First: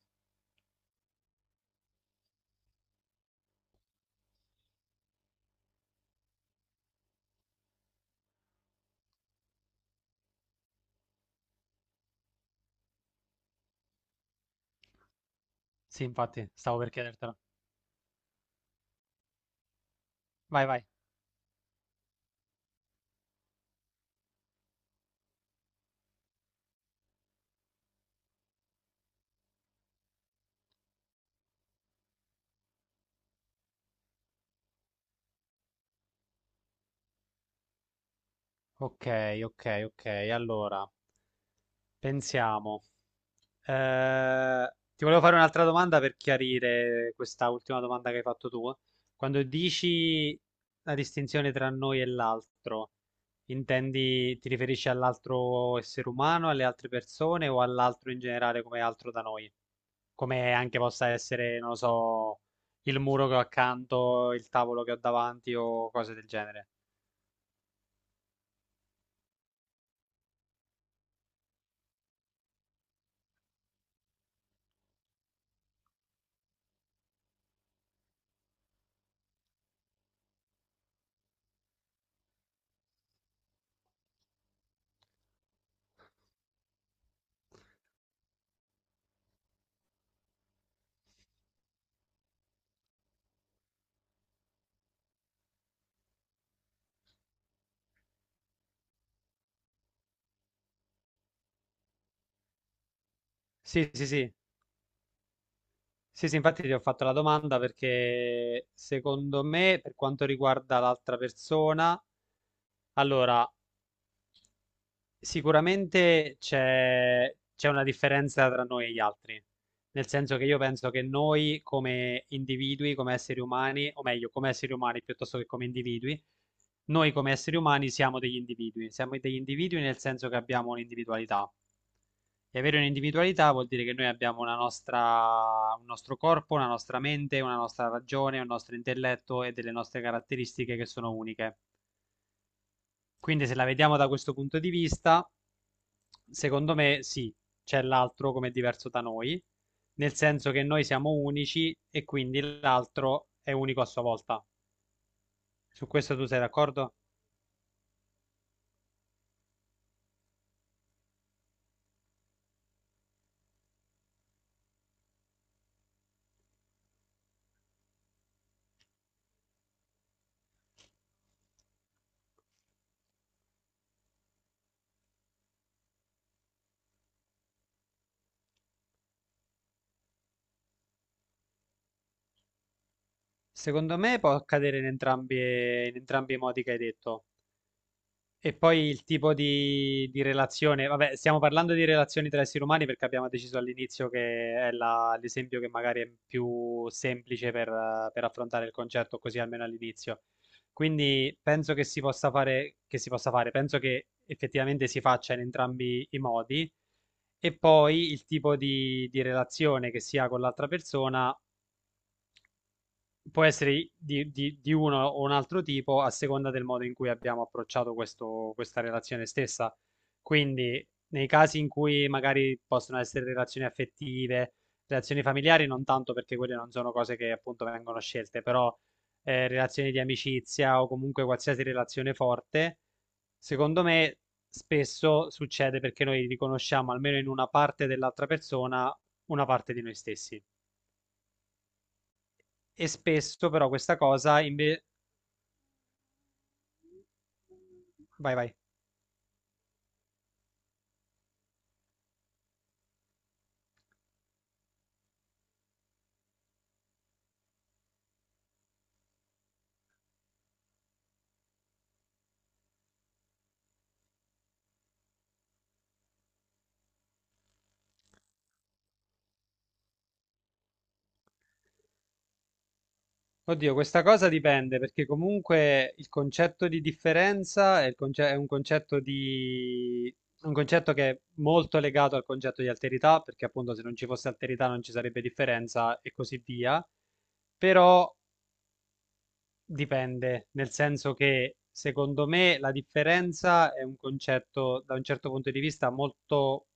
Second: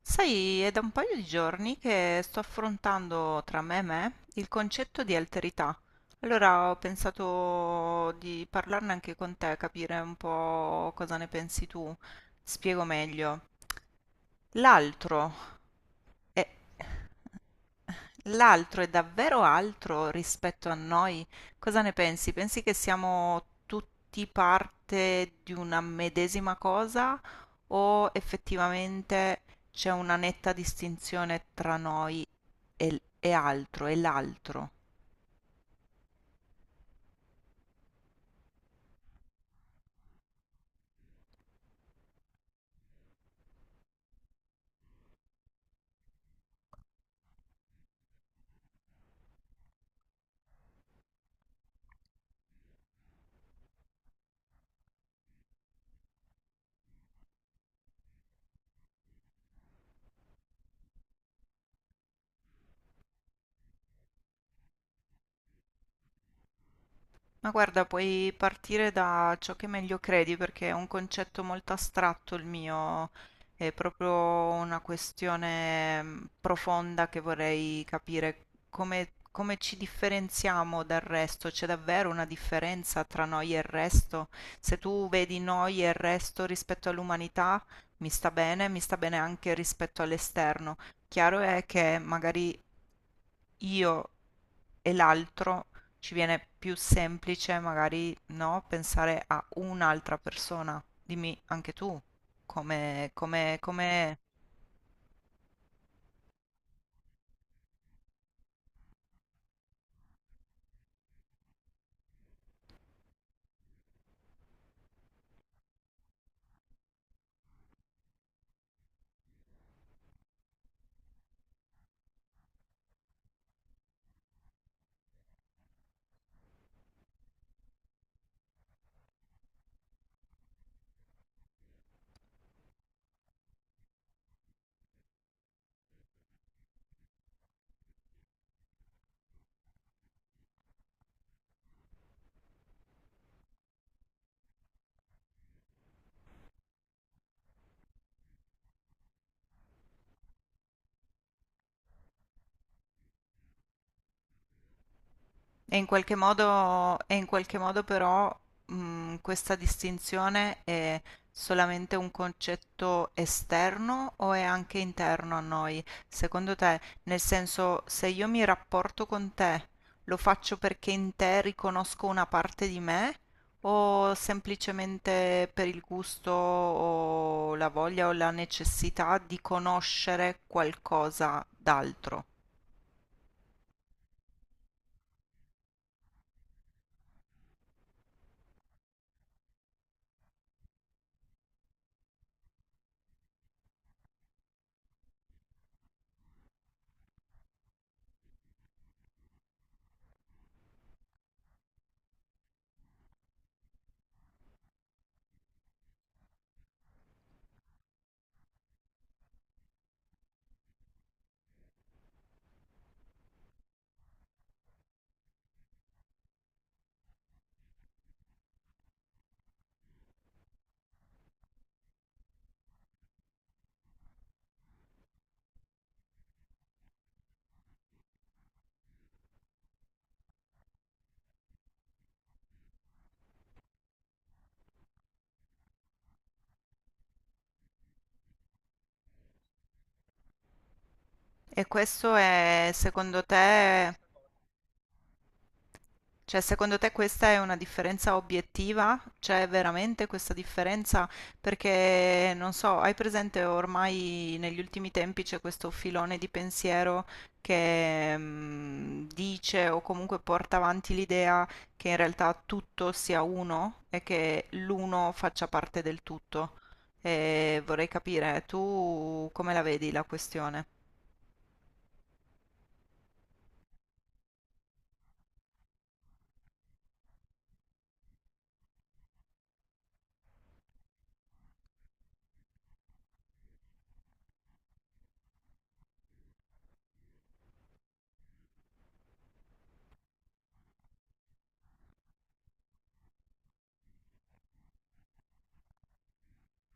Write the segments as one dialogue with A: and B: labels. A: Sai, è da un paio di giorni che sto affrontando tra me e me il concetto di alterità. Allora ho pensato di parlarne anche con te, capire un po' cosa ne pensi tu. Spiego meglio. L'altro
B: Sì,
A: è
B: infatti, stavo per chiedertelo.
A: L'altro è davvero altro
B: Vai,
A: rispetto a
B: vai.
A: noi? Cosa ne pensi? Pensi che siamo tutti parte di una medesima cosa o effettivamente c'è una netta distinzione tra noi e altro, e l'altro?
B: Ok, ok, ok. Allora, pensiamo. Eh, ti volevo fare un'altra domanda per chiarire questa ultima domanda che hai fatto tu. Quando dici la distinzione tra noi e l'altro, intendi, ti riferisci all'altro essere umano, alle altre persone o all'altro in generale come altro da noi? Come anche possa essere, non lo so, il muro che ho accanto, il tavolo che ho davanti o cose del genere.
A: Ma guarda, puoi partire da ciò che meglio credi perché è un concetto molto astratto il mio, è proprio una questione profonda che vorrei capire come ci differenziamo dal resto, c'è davvero una differenza tra noi e il resto? Se tu vedi noi e il resto rispetto all'umanità, mi sta bene anche rispetto all'esterno. Chiaro è che magari io e l'altro ci viene più semplice magari no, pensare a un'altra persona. Dimmi anche tu come, come,
B: Sì, sì,
A: come
B: sì. Sì, sì, infatti ti ho fatto la domanda perché secondo me, per quanto riguarda l'altra persona, allora, sicuramente c'è una differenza tra noi e gli altri, nel senso che io penso che noi come individui, come esseri umani, o meglio, come esseri umani piuttosto che come individui, noi come esseri umani siamo degli individui nel senso che abbiamo un'individualità. E avere un'individualità vuol dire che noi abbiamo una nostra, un nostro corpo, una nostra mente, una nostra ragione, un nostro intelletto e delle nostre caratteristiche che sono uniche. Quindi se la vediamo da questo punto di vista, secondo me sì, c'è l'altro come diverso da noi, nel senso che noi siamo unici e quindi l'altro è unico a sua volta.
A: E in
B: Su
A: qualche
B: questo tu sei d'accordo?
A: modo, e in qualche modo però questa distinzione è solamente un concetto esterno o è anche interno a noi? Secondo te, nel senso, se io mi rapporto con te, lo faccio perché in te riconosco una parte di me o semplicemente per il gusto o la voglia o la necessità di conoscere qualcosa d'altro?
B: Secondo me può accadere in entrambi i modi che hai detto. E poi il tipo di relazione, vabbè, stiamo parlando di relazioni tra esseri umani perché abbiamo deciso all'inizio che è l'esempio che magari è più semplice per affrontare il concetto, così almeno all'inizio. Quindi penso che si possa fare, che si possa fare, penso che effettivamente si faccia in entrambi i modi. E poi il tipo di relazione che si ha con l'altra persona può essere di uno o un altro tipo a seconda del modo in cui abbiamo approcciato questa relazione stessa. Quindi, nei casi in cui magari possono essere relazioni affettive, relazioni familiari, non tanto perché quelle non sono cose che appunto vengono scelte, però relazioni di amicizia o comunque qualsiasi relazione forte, secondo me spesso succede perché noi riconosciamo almeno in una parte dell'altra persona una parte di noi stessi.
A: E questo è,
B: E
A: secondo
B: spesso però
A: te.
B: questa cosa invece.
A: Cioè, secondo te questa è una differenza
B: Vai, vai.
A: obiettiva? C'è veramente questa differenza? Perché, non so, hai presente ormai negli ultimi tempi c'è questo filone di pensiero che dice o comunque porta avanti l'idea che in realtà tutto sia uno e che l'uno faccia parte del tutto. E vorrei capire, tu come la vedi la questione?
B: Oddio, questa cosa dipende perché comunque il concetto di differenza è, è un concetto di un concetto che è molto legato al concetto di alterità, perché appunto se non ci fosse alterità non ci sarebbe differenza e così via. Però dipende, nel senso che secondo me la differenza è un concetto da un certo punto di vista molto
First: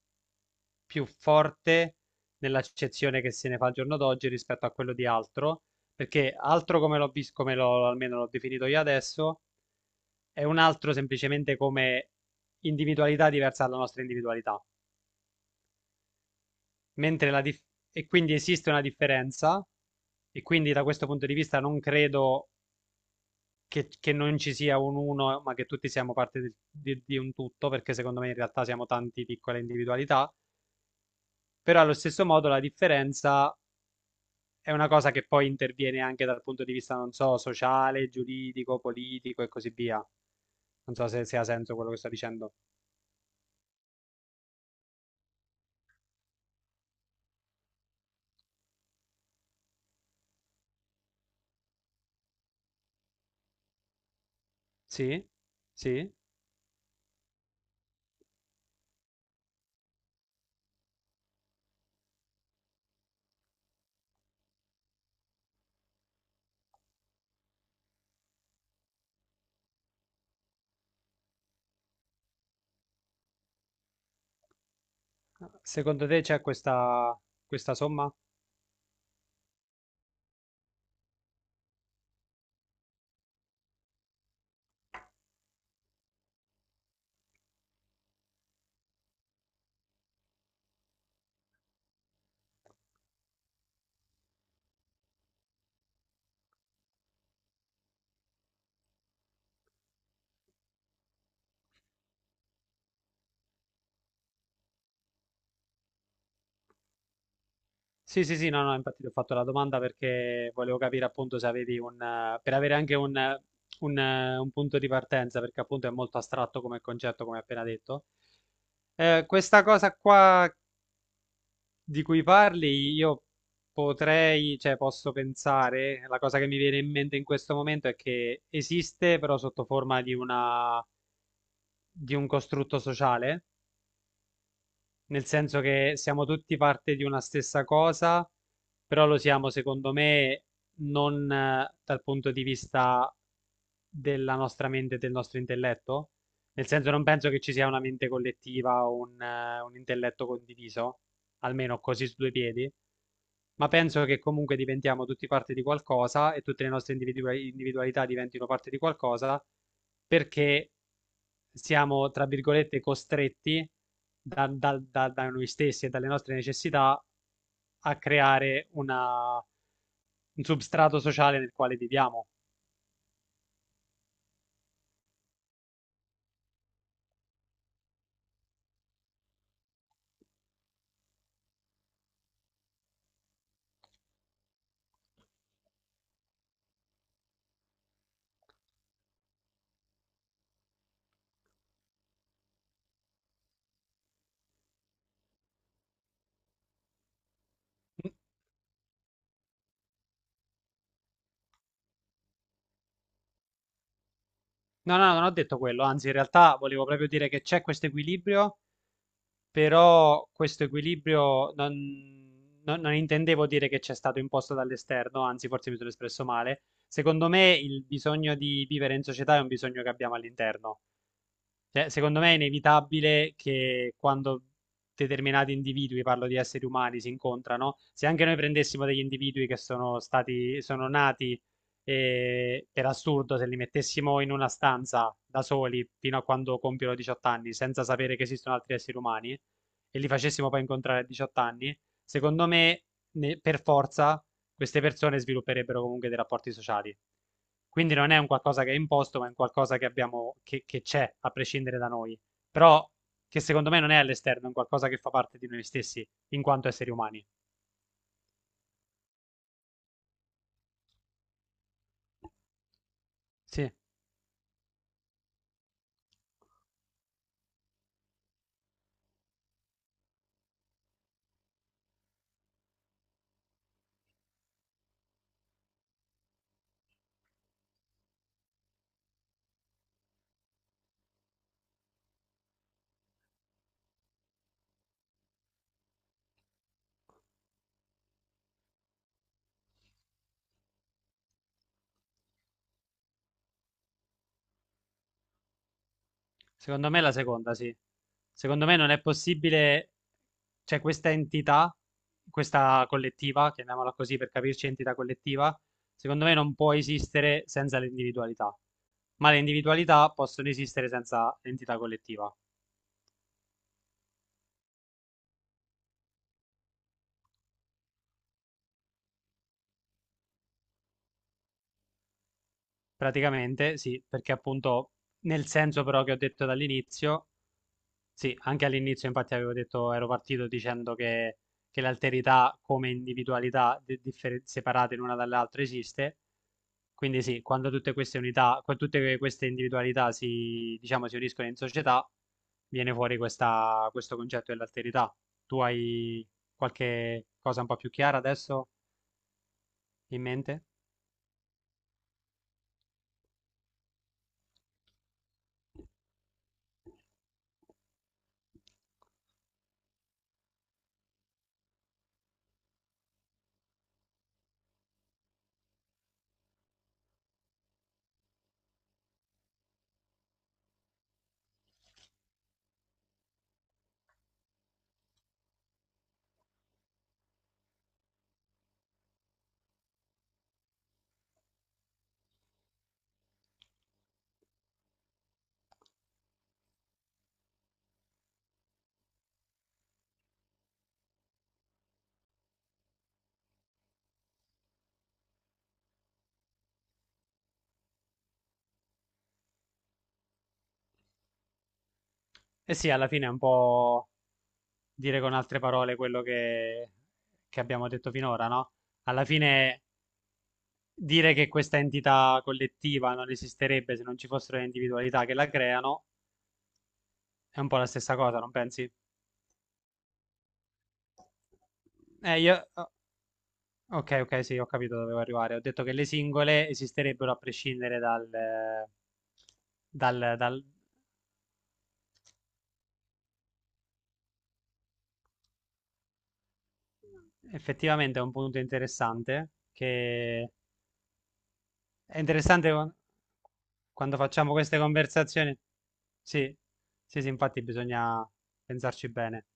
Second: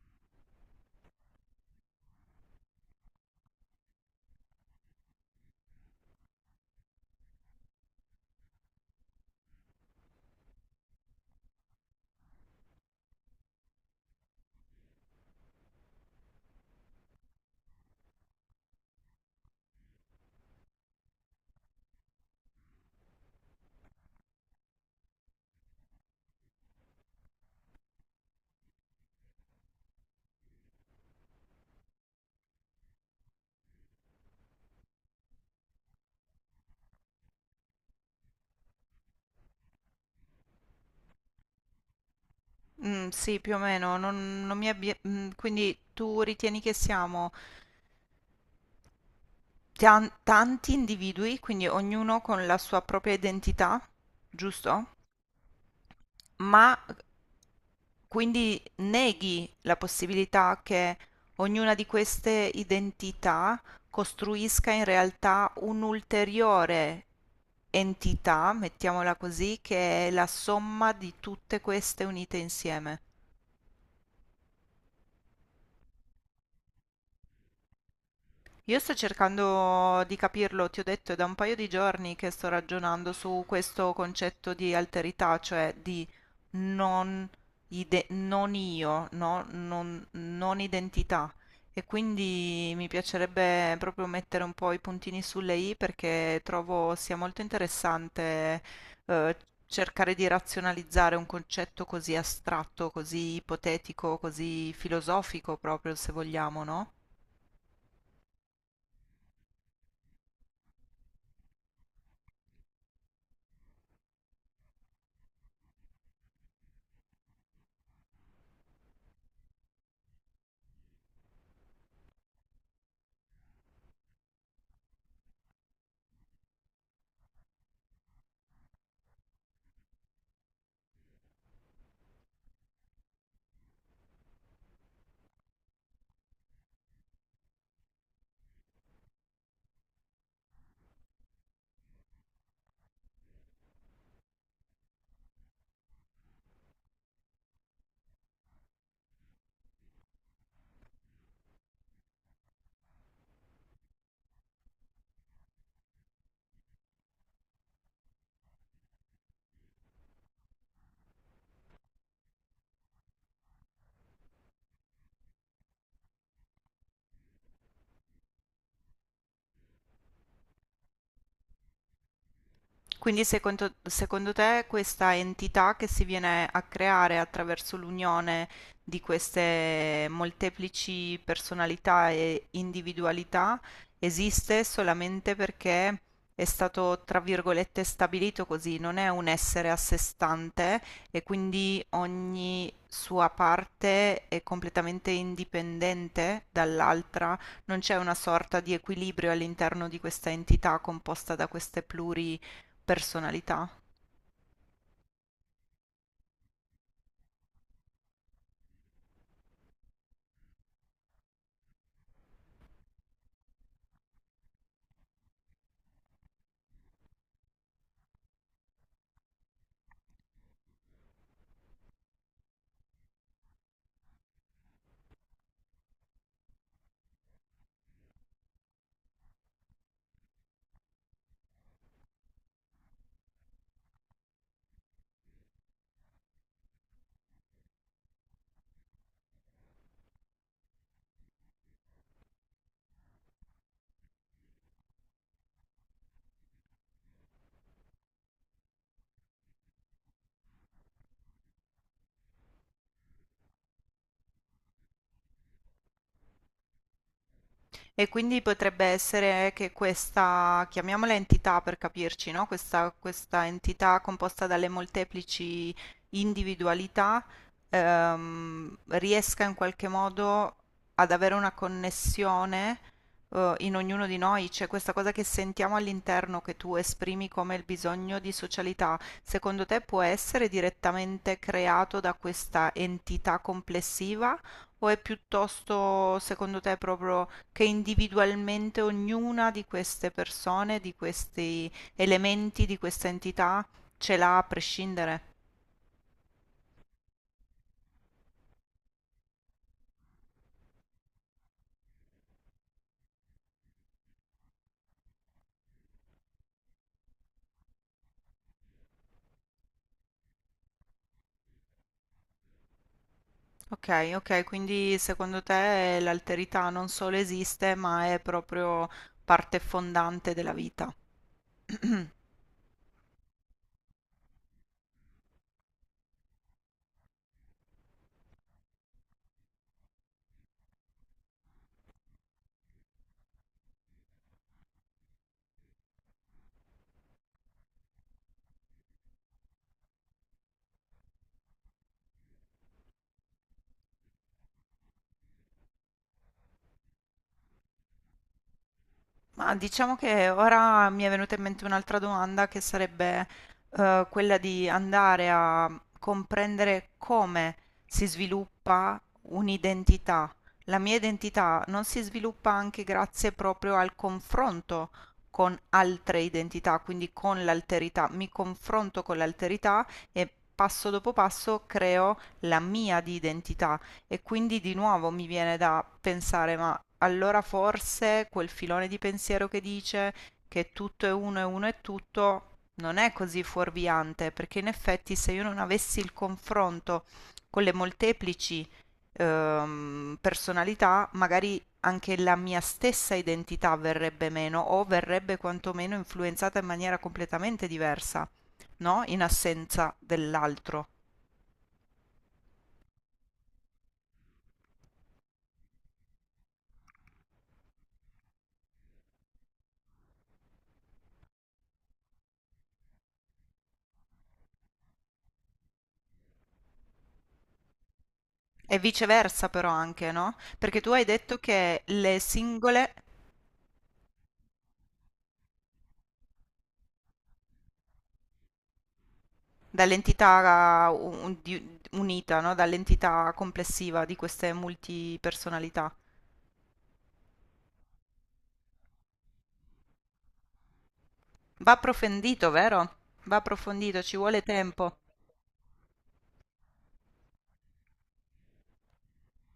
B: più forte nell'accezione che se ne fa al giorno d'oggi rispetto a quello di altro, perché altro come l'ho visto, come l'ho almeno l'ho definito io adesso, è un altro semplicemente come individualità diversa dalla nostra individualità. Mentre la dif- e quindi esiste una differenza, e quindi da questo punto di vista non credo che non ci sia un uno, ma che tutti siamo parte di un tutto, perché secondo me in realtà siamo tante piccole individualità, però allo stesso modo la differenza è una cosa che poi interviene anche dal punto di vista, non so, sociale, giuridico, politico e così via. Non so se ha senso quello che sto dicendo.
A: Mm, sì, più o meno, non quindi tu ritieni che siamo tanti individui, quindi ognuno con la sua propria identità, giusto?
B: Sì? Sì?
A: Ma quindi neghi la possibilità che ognuna di queste identità costruisca in realtà un'ulteriore entità, mettiamola così, che è la somma di tutte queste unite insieme.
B: Secondo te c'è questa somma?
A: Io sto cercando di capirlo, ti ho detto, è da un paio di giorni che sto ragionando su questo concetto di alterità, cioè di non, non io, no? Non identità. E quindi mi piacerebbe proprio mettere un po' i puntini sulle i perché trovo sia molto interessante eh, cercare di razionalizzare un concetto così astratto, così ipotetico, così filosofico proprio, se vogliamo, no?
B: Sì, sì, sì, no, no, infatti ti ho fatto la domanda perché volevo capire appunto se avevi un, per avere anche un punto di partenza, perché appunto è molto astratto come concetto, come appena detto. Questa cosa qua di cui parli, io potrei, cioè posso pensare, la cosa che mi viene in mente in questo momento è che esiste però sotto forma di una, di un costrutto sociale, nel senso che siamo tutti parte di una stessa cosa, però lo siamo, secondo me, non dal punto di vista della nostra mente e del nostro intelletto. Nel senso, non penso che ci sia una mente collettiva o un intelletto condiviso almeno così su due piedi, ma penso che comunque diventiamo tutti parte di qualcosa e tutte le nostre individualità diventino parte di qualcosa perché siamo, tra virgolette, costretti da noi stessi e dalle nostre necessità a creare un substrato sociale nel quale viviamo.
A: Quindi secondo te questa entità che si viene a creare attraverso l'unione di queste molteplici personalità e individualità esiste solamente perché è stato, tra virgolette, stabilito così, non è un essere a sé stante e quindi ogni sua parte è completamente indipendente dall'altra, non c'è una sorta di equilibrio all'interno di questa entità composta da queste pluri personalità.
B: No, no, non ho detto quello, anzi, in realtà volevo proprio dire che c'è questo equilibrio, però questo equilibrio non intendevo dire che c'è stato imposto dall'esterno, anzi forse mi sono espresso male. Secondo me il bisogno di vivere in società è un bisogno che abbiamo all'interno, cioè, secondo me è inevitabile che quando determinati individui, parlo di esseri umani, si incontrano, se anche noi prendessimo degli individui che sono stati, sono nati per assurdo, se li mettessimo in una stanza da soli fino a quando compiono 18 anni, senza sapere che esistono altri esseri umani, e li facessimo poi incontrare a 18 anni, secondo me per forza queste persone svilupperebbero comunque dei rapporti sociali. Quindi non è un qualcosa che è imposto, ma è un qualcosa che abbiamo, che c'è, a prescindere da noi. Però che secondo me non è all'esterno, è un qualcosa che fa parte di noi stessi, in quanto esseri umani.
A: E quindi potrebbe essere che questa, chiamiamola entità per capirci, no? Questa
B: Sì.
A: entità composta dalle molteplici individualità riesca in qualche modo ad avere una connessione in ognuno di noi, c'è questa cosa che sentiamo all'interno che tu esprimi come il bisogno di socialità, secondo te può essere direttamente creato da questa entità complessiva o è piuttosto, secondo te, proprio che individualmente ognuna di queste persone, di questi elementi, di questa entità ce l'ha a prescindere?
B: Secondo me è la seconda, sì. Secondo me non è possibile, cioè questa entità, questa collettiva, chiamiamola così per capirci, entità collettiva, secondo me non può esistere senza l'individualità, ma le individualità possono esistere senza l'entità collettiva.
A: Ok, ok, quindi secondo te l'alterità non solo esiste, ma è proprio parte fondante della vita.
B: Praticamente sì, perché appunto nel senso però che ho detto dall'inizio, sì, anche all'inizio infatti avevo detto, ero partito dicendo che l'alterità come individualità separate l'una dall'altra esiste, quindi sì, quando tutte queste unità, queste individualità si, diciamo, si uniscono in società, viene fuori questo concetto dell'alterità. Tu hai qualche cosa un po' più chiara adesso
A: Ma diciamo
B: in
A: che
B: mente?
A: ora mi è venuta in mente un'altra domanda che sarebbe quella di andare a comprendere come si sviluppa un'identità. La mia identità non si sviluppa anche grazie proprio al confronto con altre identità, quindi con l'alterità. Mi confronto con l'alterità e passo dopo passo creo la mia di identità e quindi di nuovo mi viene da pensare, ma allora forse quel filone di pensiero che dice che tutto è uno e uno è tutto non è così fuorviante, perché in effetti se io non avessi il confronto con le molteplici personalità, magari anche la mia stessa identità verrebbe meno o verrebbe quantomeno influenzata in maniera completamente diversa, no? In assenza dell'altro.
B: Eh sì, alla fine è un po' dire con altre parole quello che abbiamo detto finora, no? Alla fine dire che questa entità collettiva non esisterebbe se non ci fossero le individualità che la creano è un po' la stessa cosa, non
A: E
B: pensi?
A: viceversa però anche, no? Perché tu hai detto che le
B: Oh,
A: singole
B: ok, ok, sì, ho capito dove volevo arrivare. Ho detto che le singole esisterebbero a prescindere dal.
A: dall'entità unita, no? Dall'entità complessiva di queste multipersonalità.
B: Effettivamente è un punto interessante, che
A: Va
B: è
A: approfondito,
B: interessante
A: vero? Va approfondito, ci
B: quando
A: vuole
B: facciamo queste
A: tempo.
B: conversazioni. Sì, sì, sì, infatti bisogna pensarci bene.